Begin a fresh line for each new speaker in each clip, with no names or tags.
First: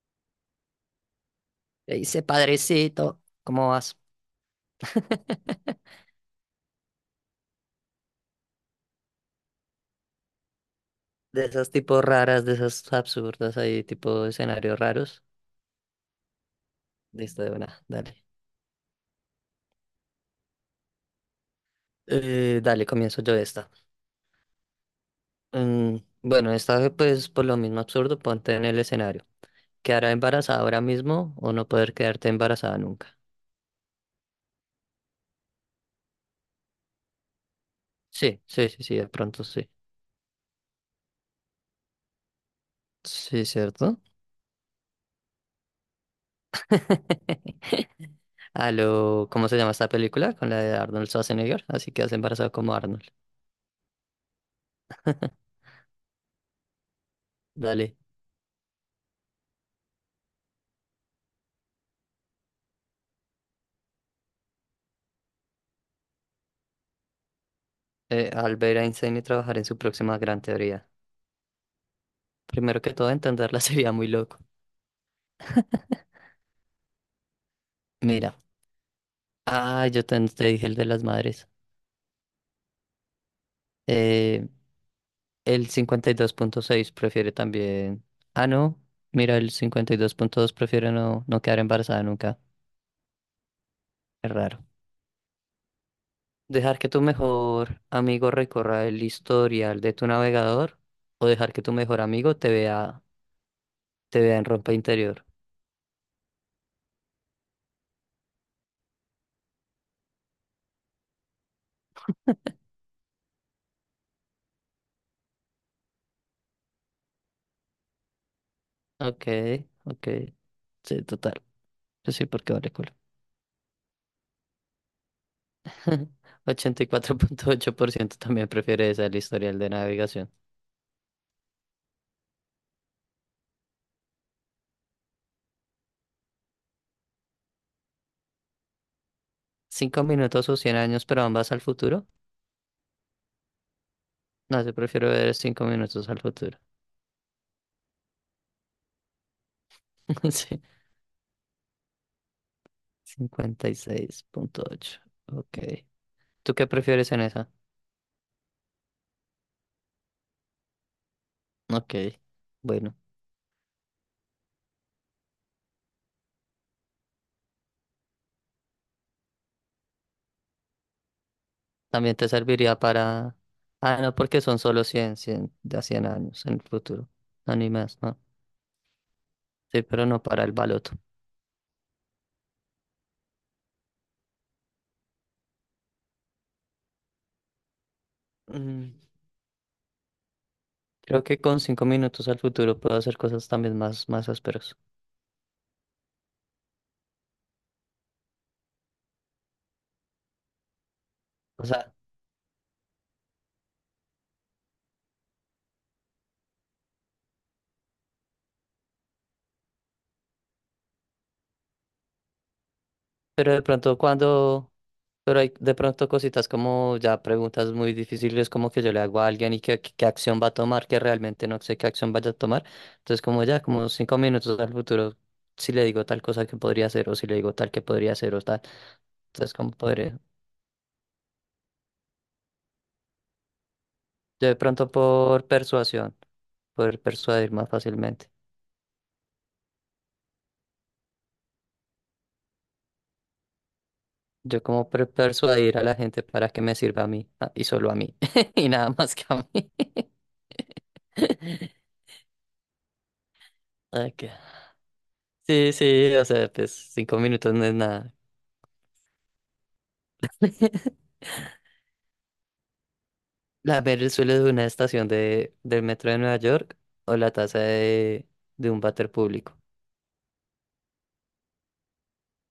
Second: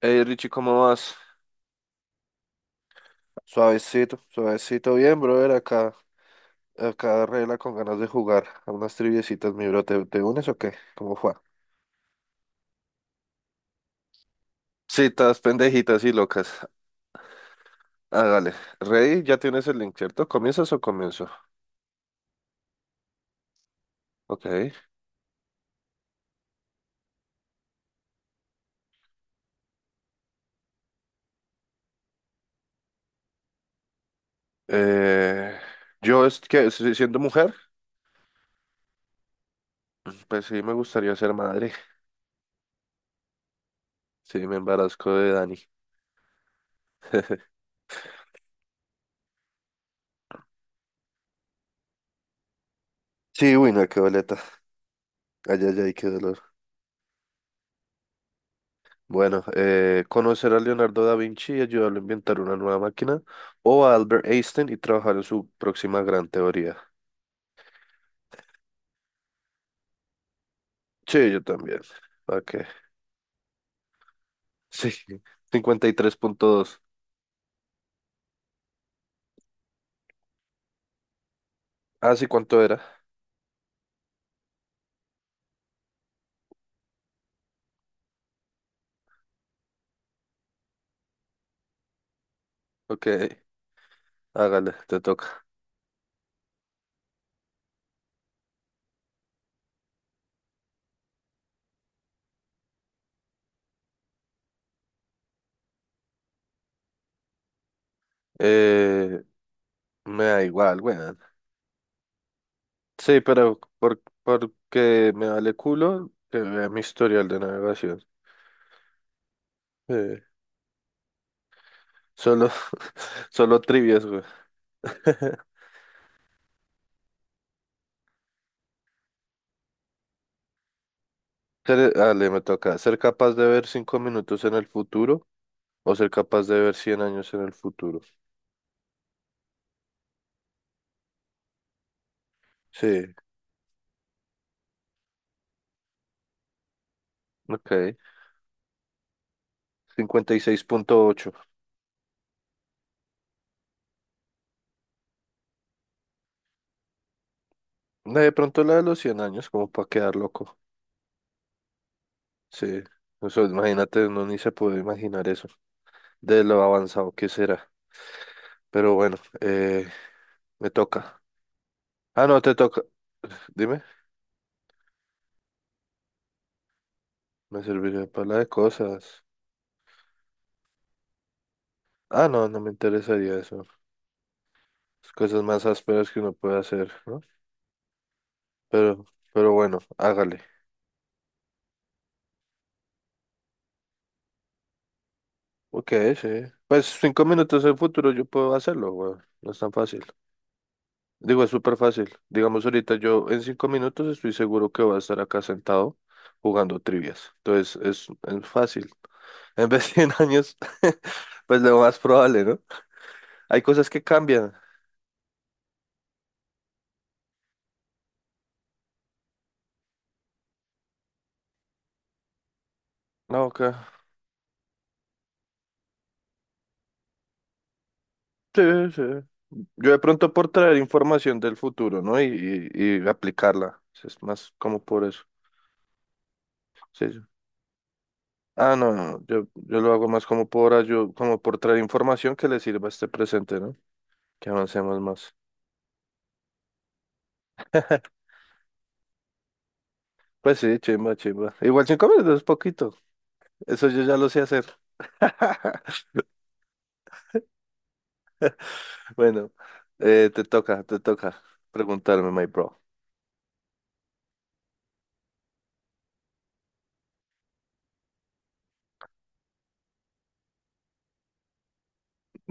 Hey Richie, ¿cómo vas?
Le dice, padrecito, ¿cómo vas?
Suavecito, suavecito, bien, brother, acá, regla con ganas de jugar a unas triviecitas, mi bro, ¿te unes o qué? ¿Cómo fue?
De esas tipos raras, de esas absurdas, ahí tipo escenarios raros.
Citas pendejitas y locas.
Listo, de una, dale.
Hágale. Rey, ya tienes el link, ¿cierto? ¿Comienzas o comienzo?
Dale, comienzo yo esta.
Ok.
Mm, bueno, esta pues por lo mismo absurdo, ponte en el escenario. ¿Quedará embarazada ahora mismo o no poder quedarte embarazada nunca?
Eh, yo es que siendo mujer,
Sí, sí, sí, sí, de pronto sí.
pues sí me gustaría ser madre.
Sí, ¿cierto?
Sí, me embarazco de Dani.
A lo, ¿cómo se llama esta película? Con la de Arnold Schwarzenegger, así que has embarazado como Arnold.
Sí, uy, no, qué boleta, ay, ay, ay, qué dolor.
Dale.
Bueno, conocer a Leonardo da Vinci y ayudarlo a inventar una nueva máquina, o a Albert Einstein y trabajar en su próxima gran teoría.
Al ver a Einstein y trabajar en su próxima gran teoría.
Sí, yo también. Ok.
Primero que todo, entenderla sería muy loco.
Sí, 53.2.
Mira, ah, yo te dije el de las madres.
Ah, sí, ¿cuánto era?
Eh, el 52.6 prefiere también. Ah, no. Mira, el 52.2 prefiere no, no quedar embarazada nunca.
Ok,
Es raro.
hágale, te toca.
Dejar que tu mejor amigo recorra el historial de tu navegador o dejar que tu mejor amigo te vea en ropa interior.
Eh, me da igual, weón. Sí, por, porque me vale culo que vea mi historial de navegación.
Ok, ok.
Eh,
Sí, total. Yo sí,
solo,
porque vale
solo trivias, güey.
84.8% también prefiere esa el historial de navegación.
Dale, me toca. ¿Ser capaz de ver 5 minutos en el futuro o ser capaz de ver 100 años en el futuro?
¿5 minutos o 100 años, pero ambas al futuro?
Sí,
No, yo prefiero ver 5 minutos al futuro.
ok.
Sí,
56.8.
56.8. Ok. ¿Tú qué prefieres en esa?
No, de pronto la de los 100 años, como para quedar loco.
Ok.
Sí,
Bueno,
eso, imagínate, uno ni se puede imaginar eso, de lo avanzado que será. Pero bueno, me toca.
también
Ah,
te
no, te
serviría
toca.
para...
Dime,
Ah, no, porque son solo cien de a 100 años en el futuro. No,
me
ni más,
serviría
no.
para la de cosas.
Sí, pero no para el baloto.
Ah, no, no me interesaría eso. Las cosas más ásperas que uno puede hacer, ¿no?
Mm,
Pero, pero bueno, hágale.
Creo que con cinco minutos al futuro puedo hacer cosas también más, más ásperas.
Ok, sí. Pues 5 minutos en futuro yo puedo hacerlo, weón. No es tan fácil. Digo, es
O
súper
sea,
fácil. Digamos, ahorita yo en 5 minutos estoy seguro que voy a estar acá sentado jugando trivias. Entonces, es fácil. En vez de en años, pues lo más probable, ¿no?
pero
Hay
de
cosas
pronto
que cambian.
cuando, pero hay de pronto cositas como ya preguntas muy difíciles como que yo le hago a alguien y qué acción va a tomar, que realmente no sé qué acción vaya a tomar. Entonces
No,
como
ok.
ya, como 5 minutos al futuro, si le digo tal cosa que podría hacer o si le digo tal que podría hacer o
Sí,
tal.
sí.
Entonces como
Yo de
podría,
pronto por traer información del futuro, ¿no? Y aplicarla. Es
yo
más
de
como
pronto
por eso.
por persuasión, poder
Sí, sí.
persuadir más fácilmente.
Ah, no, no, yo lo hago más como por como por traer información que le sirva a este presente, ¿no? Que
Yo como
avancemos más.
persuadir a la gente para que me sirva a mí ah, y solo a mí y nada más que a mí.
Pues sí, chimba, chimba. Igual 5 minutos es poquito. Eso yo ya
Ok.
lo sé hacer.
Sí, sí, o sea, pues 5 minutos no es nada.
Bueno, te toca preguntarme, my bro.
La ver el suelo de una estación del metro de Nueva York o la taza de un váter público.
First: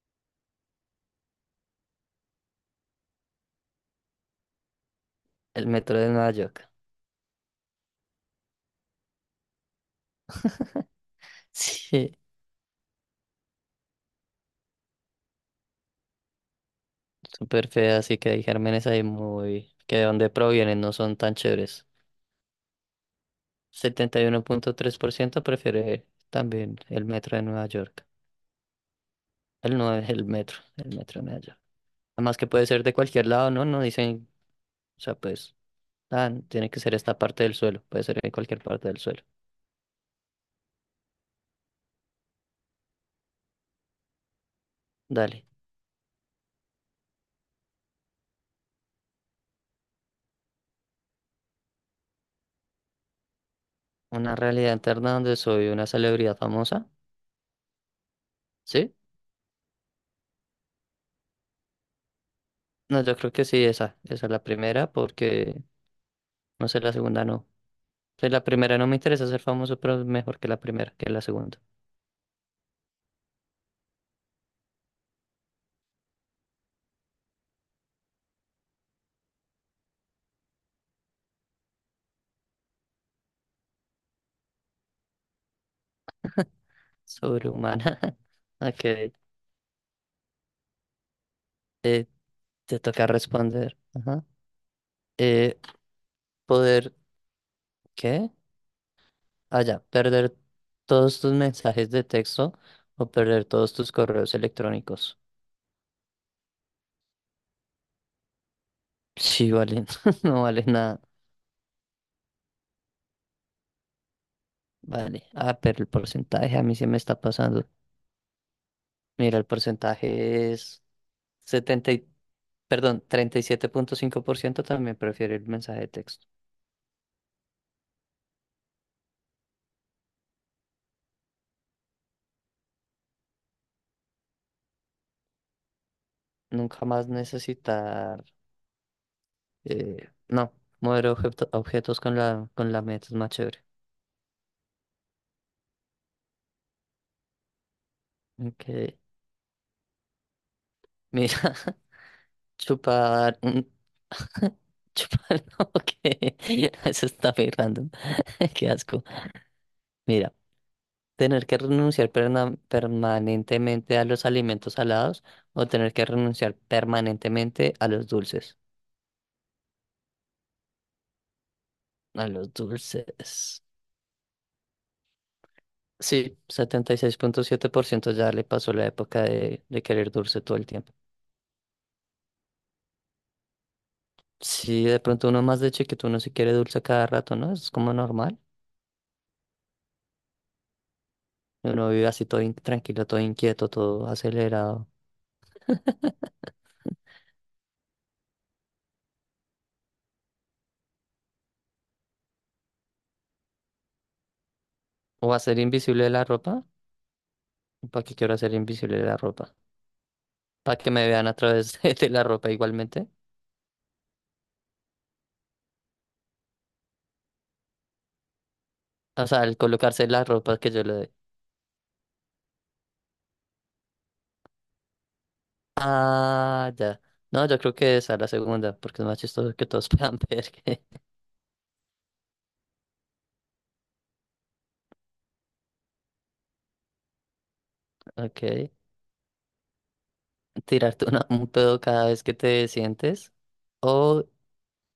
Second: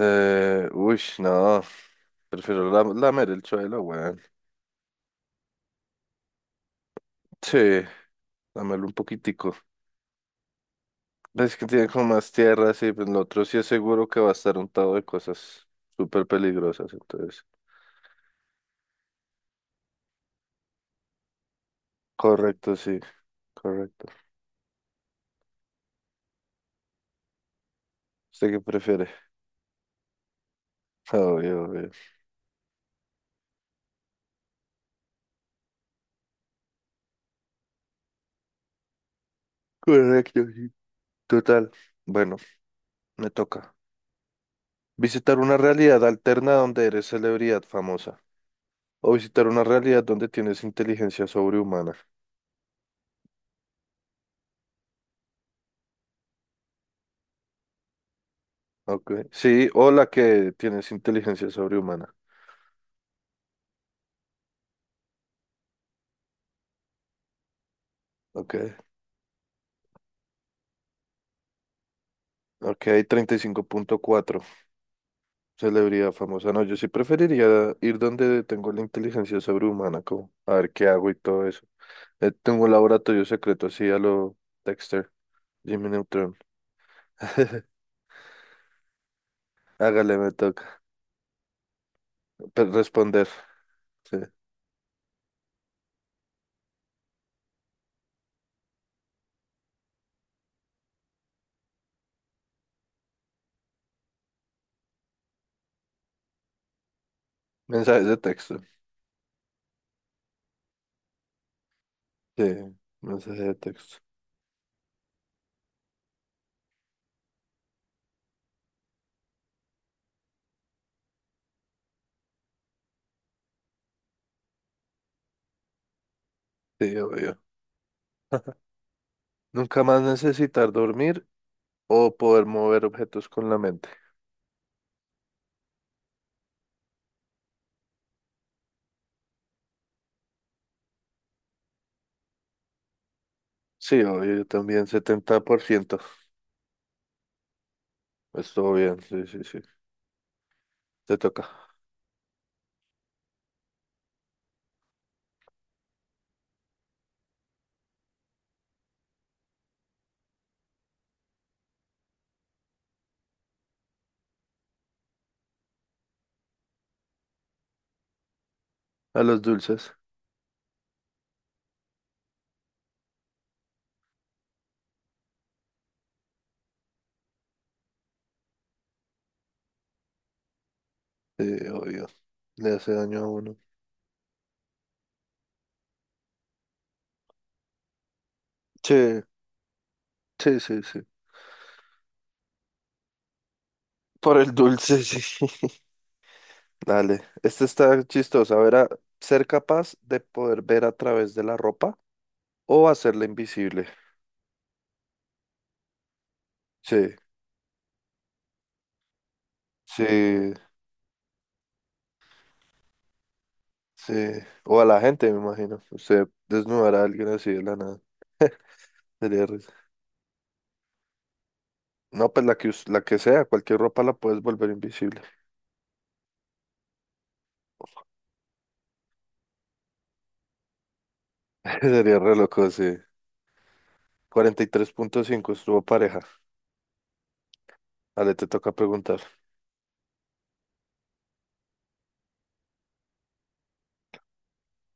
Uy, no, prefiero lamer el suelo, weón.
El metro de Nueva York.
Sí, lamerlo un poquitico. Ves que tiene como
Sí,
más tierra, sí, pero el otro sí es seguro que va a estar untado de cosas súper peligrosas, entonces.
súper fea, así que hay gérmenes ahí muy... que de dónde provienen no son tan chéveres.
Correcto, sí, correcto.
71.3% prefiere también el metro de Nueva York.
¿Usted qué prefiere?
El no es el metro de Nueva York.
Obvio, obvio.
Además que puede ser de cualquier lado, ¿no? No dicen, o sea, pues, ah, tiene que ser esta parte del suelo, puede ser en cualquier parte del suelo.
Correcto, sí. Total. Bueno, me toca. Visitar
Dale,
una realidad alterna donde eres celebridad famosa. O visitar una realidad donde tienes inteligencia sobrehumana.
una realidad interna donde soy una celebridad famosa, ¿sí?
Ok. Sí, o la que tienes inteligencia sobrehumana.
No, yo creo que sí, esa es la primera, porque no sé, la segunda no. Pues la primera
Ok.
no me interesa ser famoso, pero es mejor que la primera, que la segunda.
Ok, 35.4. Celebridad famosa. No, yo sí preferiría ir donde tengo la inteligencia sobrehumana, como a ver qué hago y todo eso. Tengo un laboratorio secreto así a lo Dexter, Jimmy Neutron.
Sobrehumana. Ok,
Hágale, me toca.
eh, te toca
Responder,
responder.
sí.
Ajá. Eh, Poder, ¿qué? Ah, ya, perder todos tus mensajes de texto o perder todos tus correos electrónicos.
Mensajes de texto,
Sí, vale, no vale nada.
sí. Mensajes de texto,
Vale, ah, pero el porcentaje a mí se me está pasando. Mira, el porcentaje es, 70 y- perdón, 37.5% también prefiere el mensaje de texto.
sí, obvio. Nunca más necesitar dormir o poder mover objetos con la mente.
Nunca más necesitar, no, mover objetos con la meta es más chévere.
Sí, obvio, yo también, 70%. Estuvo
Ok,
bien, sí, sí, sí. Te toca.
mira, chupar, chupar, no, que eso está muy random, qué asco. Mira, tener que renunciar permanentemente a los alimentos salados o tener que renunciar permanentemente a los dulces.
A los dulces,
A los dulces. Sí, 76.7% ya le pasó la época de querer dulce todo el tiempo.
sí, obvio. Le hace daño a uno.
Sí, de pronto uno más de chiquito uno se quiere dulce a cada rato, ¿no? Es como normal.
Sí, sí, sí, sí.
Uno vive así todo tranquilo, todo inquieto, todo
Por el
acelerado.
dulce, sí. Dale, este está chistoso. A ver, a- ser capaz de poder ver a través de la ropa o hacerla invisible.
O hacer invisible la ropa.
Sí,
¿Para qué quiero hacer invisible la ropa?
sí,
Para que me vean a través de la ropa igualmente.
sí, o a la gente, me imagino. Usted desnudará a alguien así de la nada.
O sea,
Sería
el
risa.
colocarse la ropa que yo le doy.
No, pues la que, la que sea, cualquier ropa la puedes volver invisible.
Ah, ya. No, yo creo que esa la segunda, porque es más chistoso que todos puedan ver que...
Sería re loco, sí. 43.5, estuvo pareja. Ale, te toca
Ok.
preguntar.
Tirarte un pedo cada vez que te sientes o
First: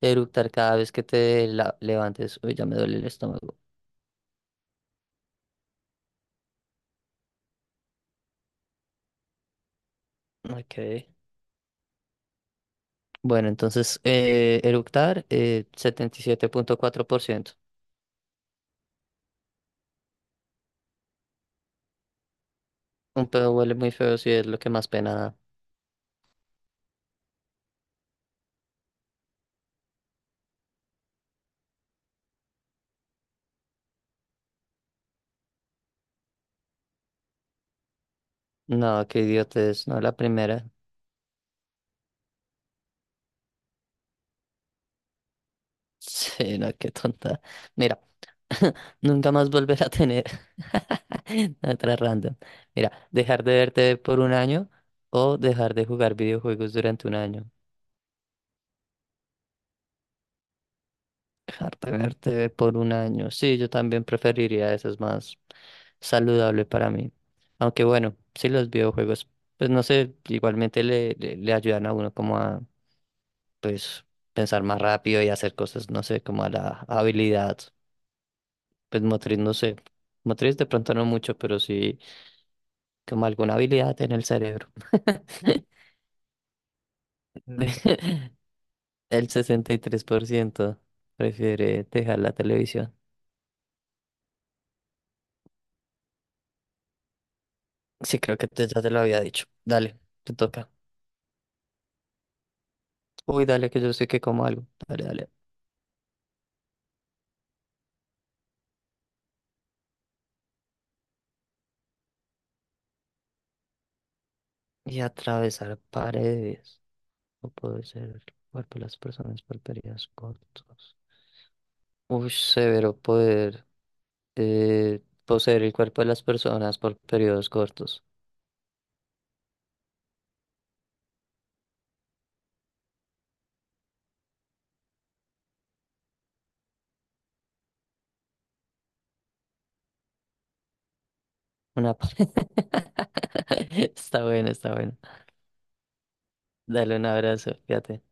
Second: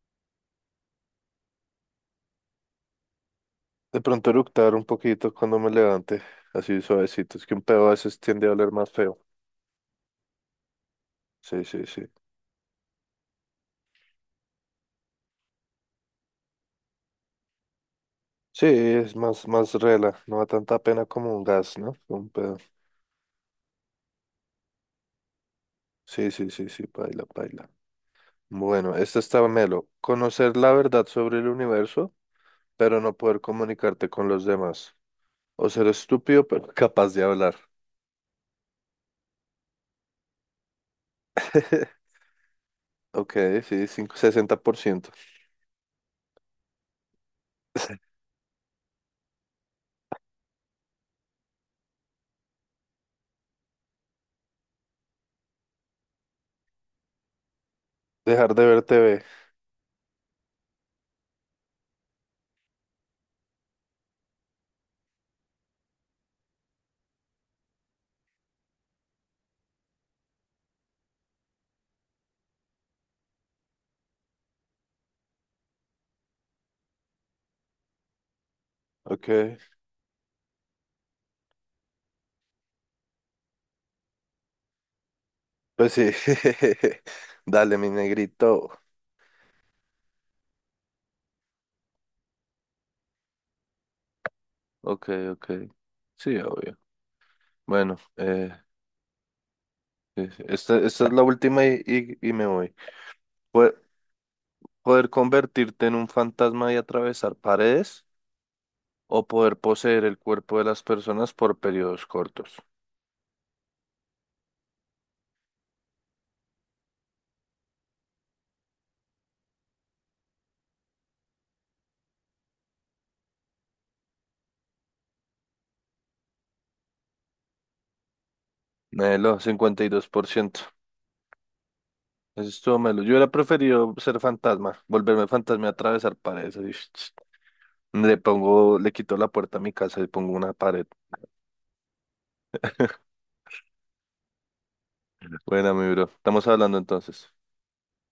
eructar cada vez que te levantes. Uy, ya me duele el estómago.
De pronto eructar un poquito cuando me levante, así suavecito. Es que un pedo a veces tiende a oler más feo.
Ok.
Sí, sí, sí.
Bueno, entonces eructar, 77.4%.
Sí, es más, más rela. No da tanta pena como un gas, ¿no? Un pedo.
Un pedo huele muy feo si es lo que más pena da.
Sí, sí, sí, sí, baila, baila. Bueno, esta está melo. Conocer la verdad sobre el universo pero no poder comunicarte con los demás. O ser estúpido, pero capaz de hablar.
No, qué idiotez, no la primera.
Ok, sí, 60%.
Sí, no, qué tonta. Mira, nunca más volver a tener otra random. Mira, dejar de verte por un año o dejar de jugar videojuegos durante un año.
Dejar de ver TV.
Harta verte por un año. Sí, yo también preferiría eso, es más saludable para mí. Aunque bueno, sí los videojuegos, pues no sé, igualmente le ayudan a uno como a pues pensar más rápido y hacer cosas, no sé, como a la habilidad, pues
Ok,
motriz, no sé. Motriz de pronto no mucho, pero sí como alguna habilidad en el cerebro.
pues sí. Dale, mi
De-
negrito.
El 63% prefiere dejar la televisión.
Ok, ok. Sí, obvio. Bueno,
Sí, creo que ya te lo había dicho. Dale, te toca.
esta es la última y me voy.
Uy, dale, que
poder
yo sé que como algo. Dale,
Poder
dale.
convertirte en un fantasma y atravesar paredes o poder poseer el cuerpo de las personas por periodos cortos.
Y atravesar paredes. O poder ser el cuerpo de las personas por periodos cortos. Uy, severo poder poseer el cuerpo de las personas por periodos cortos.
Melo, 52%. Eso estuvo malo. Yo hubiera preferido ser fantasma, volverme fantasma y atravesar paredes. Así, ch, ch. Le pongo, le quito la puerta a mi casa y pongo una pared.
Una pa- Está bueno, está bueno.
Buena, mi bro. Estamos hablando
Dale un
entonces.
abrazo, fíjate.